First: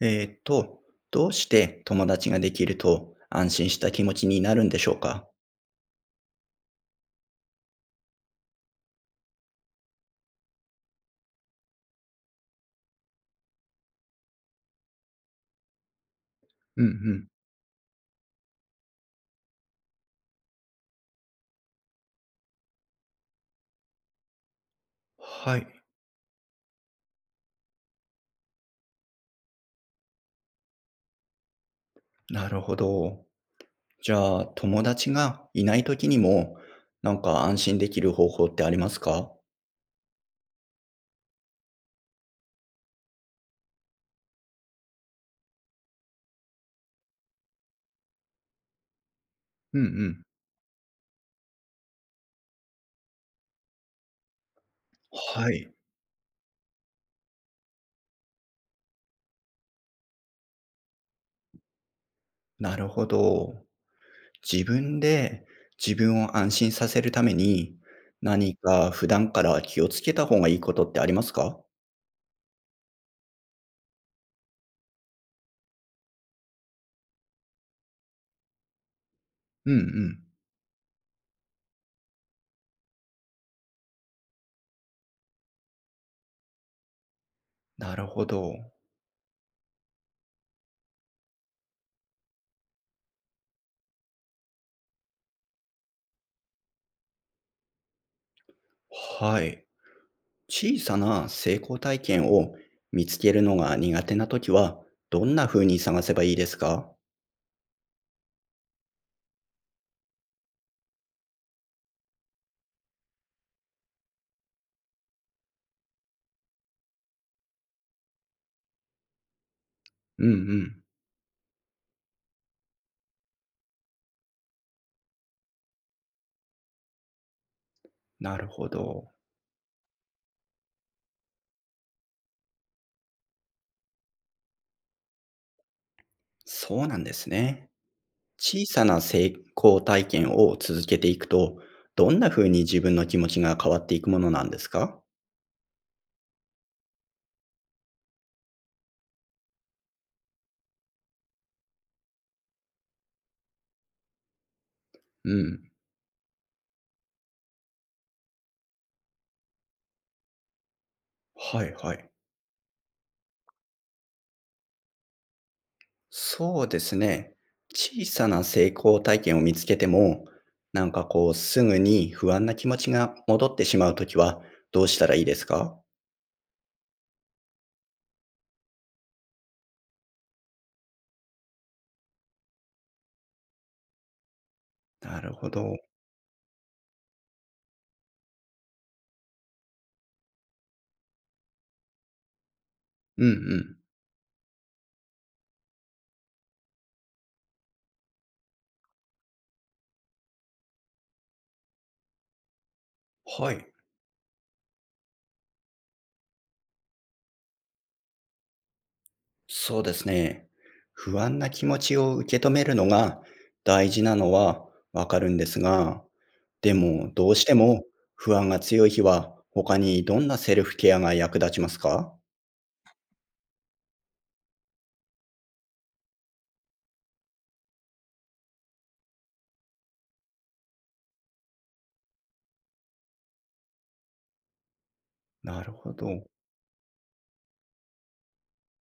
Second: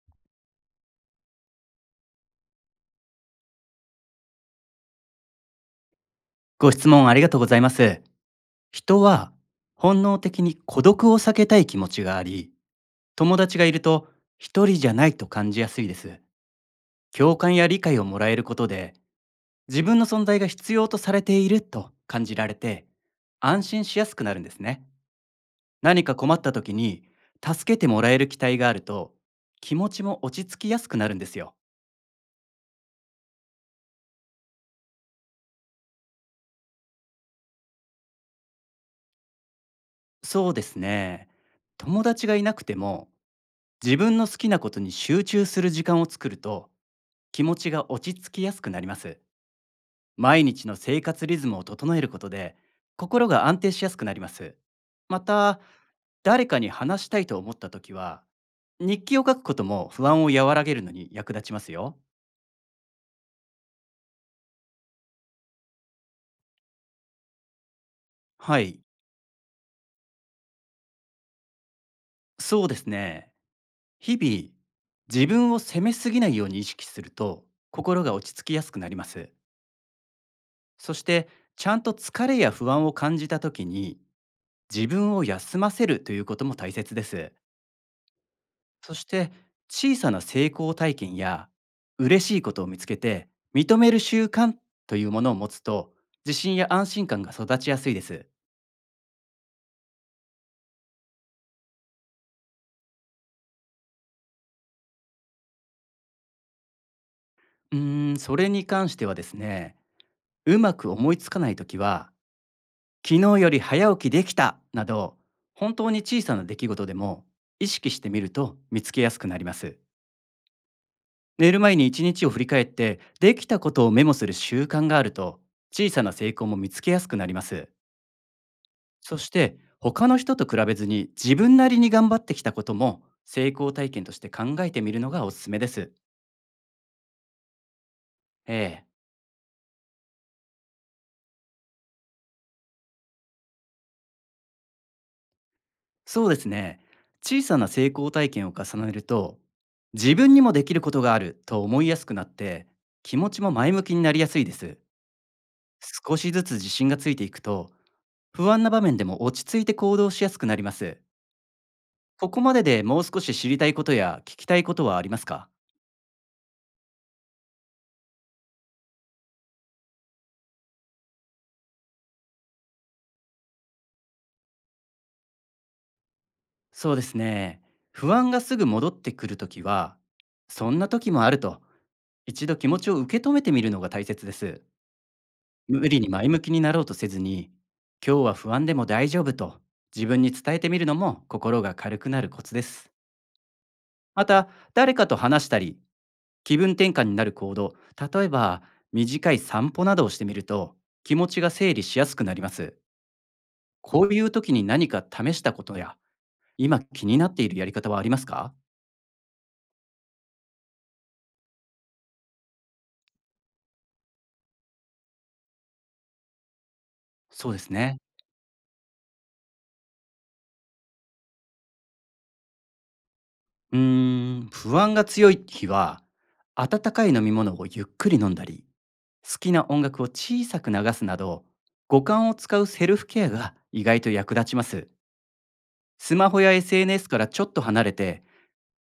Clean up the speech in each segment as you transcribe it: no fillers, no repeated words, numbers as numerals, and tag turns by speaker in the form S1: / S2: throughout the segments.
S1: えーっと、どうして友達ができると安心した気持ちになるんでしょうか？
S2: ご質問ありがとうございます。人は本能的に孤独を避けたい気持ちがあり、友達がいると一人じゃないと感じやすいです。
S1: うんうん。
S2: 共感や理解をもらえることで、自分の存在が必要とされていると感じられて、安心しやすくなるんですね。
S1: はい、
S2: 何か困った時に助けてもらえる期待があると、気持ちも落ち着きやすくなるんですよ。
S1: なるほど。じゃあ、友達がいない時にも、なんか安心できる方法ってありますか？
S2: そうですね。友達がいなくても、自分の好きなことに集中する時間を作ると、気持ちが落ち着きやすくなります。
S1: うんうん。
S2: 毎日の生活リズムを整えることで、心が安定しやすくなります。ま
S1: は
S2: た、
S1: い、
S2: 誰かに話したいと思った時は、日記を書くことも不安を和らげるのに役立ちますよ。
S1: なるほど。自分で自分を安心させるために、何
S2: はい、
S1: か普段から気をつけた方がいいことってありますか？
S2: そうですね。日々、自分を責めすぎないように意識すると、心が落ち着きやすくなります。
S1: うんうん。
S2: そして、ちゃんと疲れや不安を感じた時に、自分を休ませるということも大切です。
S1: なるほど。
S2: そして、小さな成功体験や嬉しいことを見つけて認める習慣というものを持つと、自信や安心感が育ちやすいです。
S1: はい。小さな成功体験を見つけるのが苦手な時は、どんな風に探せばいいですか？
S2: うーん、それに関してはですね、うまく思いつかないときは、昨日より早起きできたなど、本当に小さな出来事でも意識してみると見つけやすくなります。
S1: うんうん。
S2: 寝る前に一日を振り返って、できたことをメモする習慣があると、小さな成功も見つけやすくなります。
S1: なるほど。
S2: そして、他の人と比べずに自分なりに頑張ってきたことも成功体験として考えてみるのがおすすめです。
S1: そうなんですね。
S2: え
S1: 小さ
S2: え、
S1: な成功体験を続けていくと、どんな風に自分の気持ちが変わっていくものなんですか？
S2: そうですね。小さな成功体験を重ねると、自分にもできることがあると思いやすくなって、気持ちも前向きになりやすいです。
S1: うん。
S2: 少しずつ自信がついていくと、不安な場面でも落ち着いて行動しやすくなります。
S1: はいはい。
S2: ここまででもう少し知りたいことや聞きたいことはありますか？
S1: そうですね。小さな成功体験を見つけても、なんかこう、すぐに不安な気持ちが戻ってしまうときは、どうしたらいいですか？
S2: そうですね。不安がすぐ戻ってくるときは、そんな時もあると、一度気持ちを受け止めてみるのが大切です。
S1: なるほど。
S2: 無理に前向きになろうとせずに、今日は不安でも大丈夫と自分に伝えてみるのも心が軽くなるコツです。
S1: うんうん。
S2: また、誰かと話したり、気分転換になる行動、例えば短い散歩などをしてみると、気持ちが整理しやすくなります。
S1: はい。
S2: こういう時に何か試したことや、今気になっているやり方はありますか？
S1: そうですね。不安な気持ちを受け止めるのが大事なのはわかるんですが、でもどうし
S2: そう
S1: て
S2: です
S1: も
S2: ね。
S1: 不安が強い日は他にどんなセルフケアが役立ちますか？
S2: うーん、不安が強い日は、温かい飲み物をゆっくり飲んだり、好きな音楽を小さく流すなど、五感を使うセルフケアが意外と役立ちます。
S1: なるほ
S2: ス
S1: ど。
S2: マホや SNS からちょっと離れて、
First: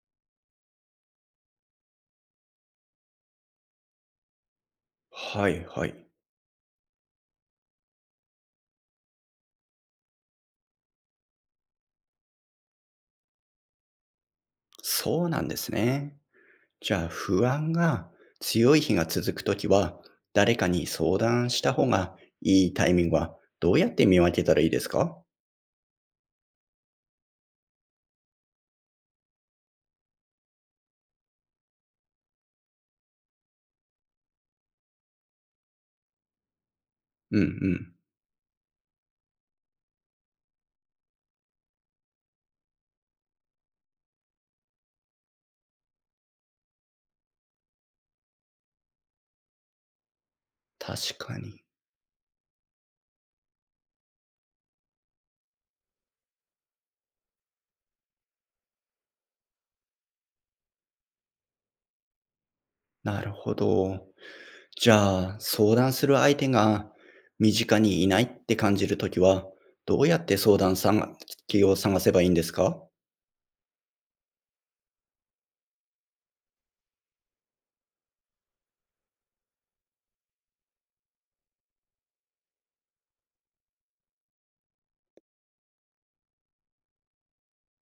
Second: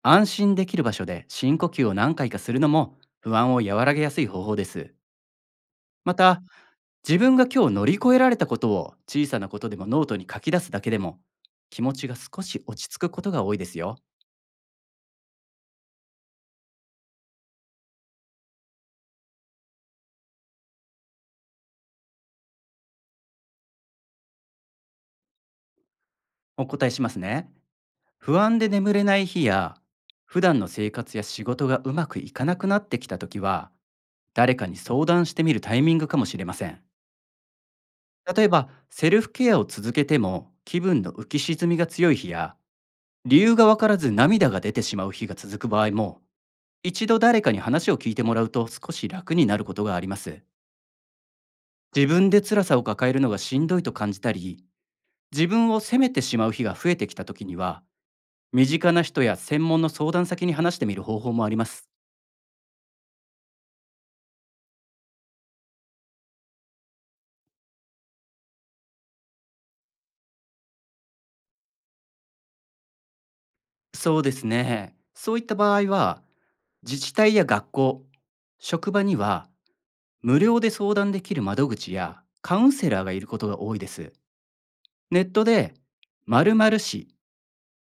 S2: 安心できる場所で深呼吸を何回かするのも不安を和らげやすい方法です。
S1: はいはい。
S2: また、自分が今日乗り越えられたことを小さなことでもノートに書き出すだけでも、気持ちが少し落ち着くことが多いですよ。
S1: そうなんですね。じゃあ不安が強い日が続くときは誰かに相談した方がいいタイミングはどうやって見分けたらいいですか？
S2: お答えしますね。不安で眠れない日や、普段の生活や仕事がうまくいかなくなってきた時は、誰かに相談してみるタイミングかもしれません。
S1: うんうん。
S2: 例えば、セルフケアを続けても気分の浮き沈みが強い日や、理由がわからず涙が出てしまう日が続く場合も、一度誰かに話を聞いてもらうと少し楽になることがあります。
S1: 確かに。
S2: 自分で辛さを抱えるのがしんどいと感じたり、自分を責めてしまう日が増えてきた時には、身近な人や専門の相談先に話してみる方法もあります。
S1: なるほど。じゃあ、相談する相手が身近にいないって感じるときは、どうやって相談先を探せばいいんですか？
S2: そうですね。そういった場合は、自治体や学校、職場には無料で相談できる窓口やカウンセラーがいることが多いです。ネットで〇〇市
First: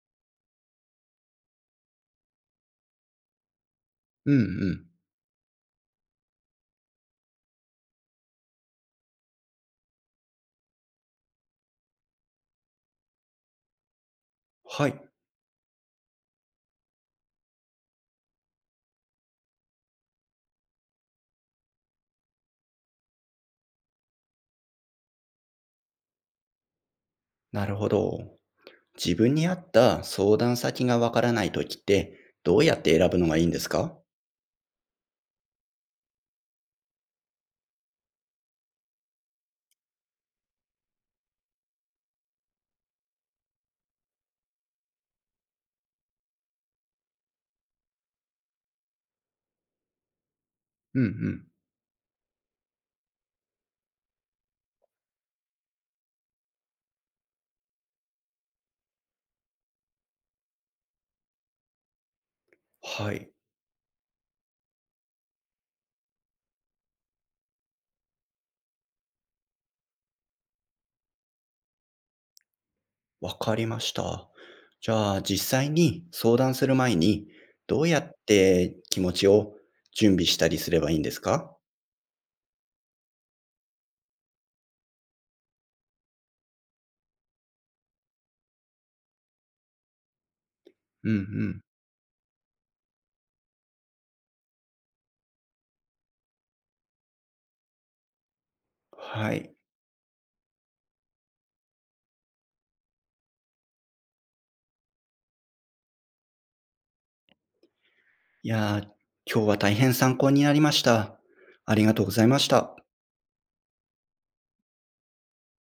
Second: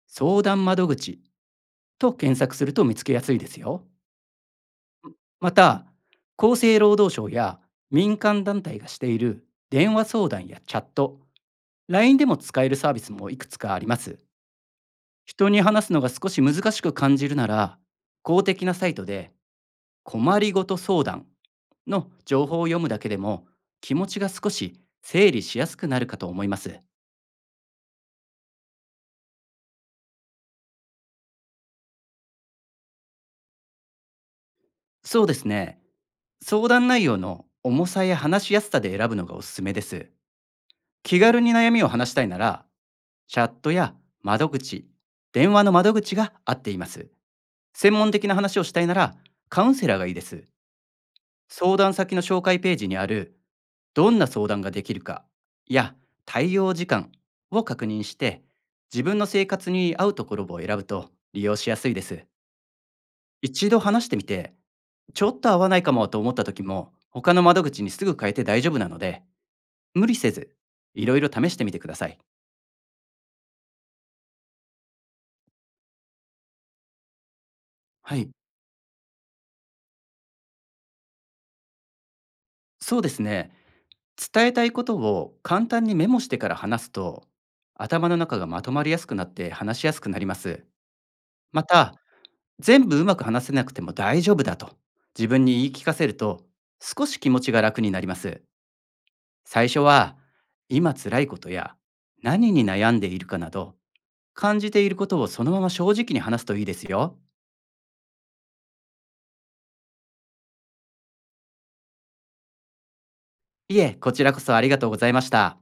S2: 相談窓口と検索すると見つけやすいですよ。
S1: うんうん。
S2: また、厚生労働省や民間団体がしている電話相談やチャット、LINE でも使えるサービスもいくつかあります。
S1: はい。
S2: 人に話すのが少し難しく感じるなら、公的なサイトで困りごと相談の情報を読むだけでも気持ちが少し整理しやすくなるかと思います。
S1: なるほど。自分に合った相談先がわからないときって、どうやって選ぶのがいいんですか？
S2: そうですね。相談内容の重さや話しやすさで選ぶのがおすすめです。気軽に悩みを話したいなら、チャットや窓口、電話の窓口が合っています。専門的な話をしたいなら、カウンセラーがいいです。
S1: うんうん。
S2: 相談先の紹介ページにある「どんな相談ができるか」や「対応時間」を確認して、自分の生活に合うところを選ぶと利用しやすいです。
S1: はい。
S2: 一度話してみてちょっと合わないかもと思った時も、他の窓口にすぐ変えて大丈夫なので、無理せずいろいろ試してみてください。
S1: わかりました。じゃあ、実際に相談する前に、どうや
S2: は
S1: っ
S2: い、
S1: て気持ちを準備したりすればいいんですか？
S2: そうですね。伝えたいことを簡単にメモしてから話すと、頭の中がまとまりやすくなって話しやすくなります。
S1: うんうん。
S2: また、全部うまく話せなくても大丈夫だと自分に言い聞かせると、少し気持ちが楽になります。
S1: はい。
S2: 最初は今辛いことや何に悩んでいるかなど、感じていることをそのまま正直に話すといいですよ。
S1: いやー、今日は大変参考になりました。ありがとうございました。
S2: いえ、こちらこそありがとうございました。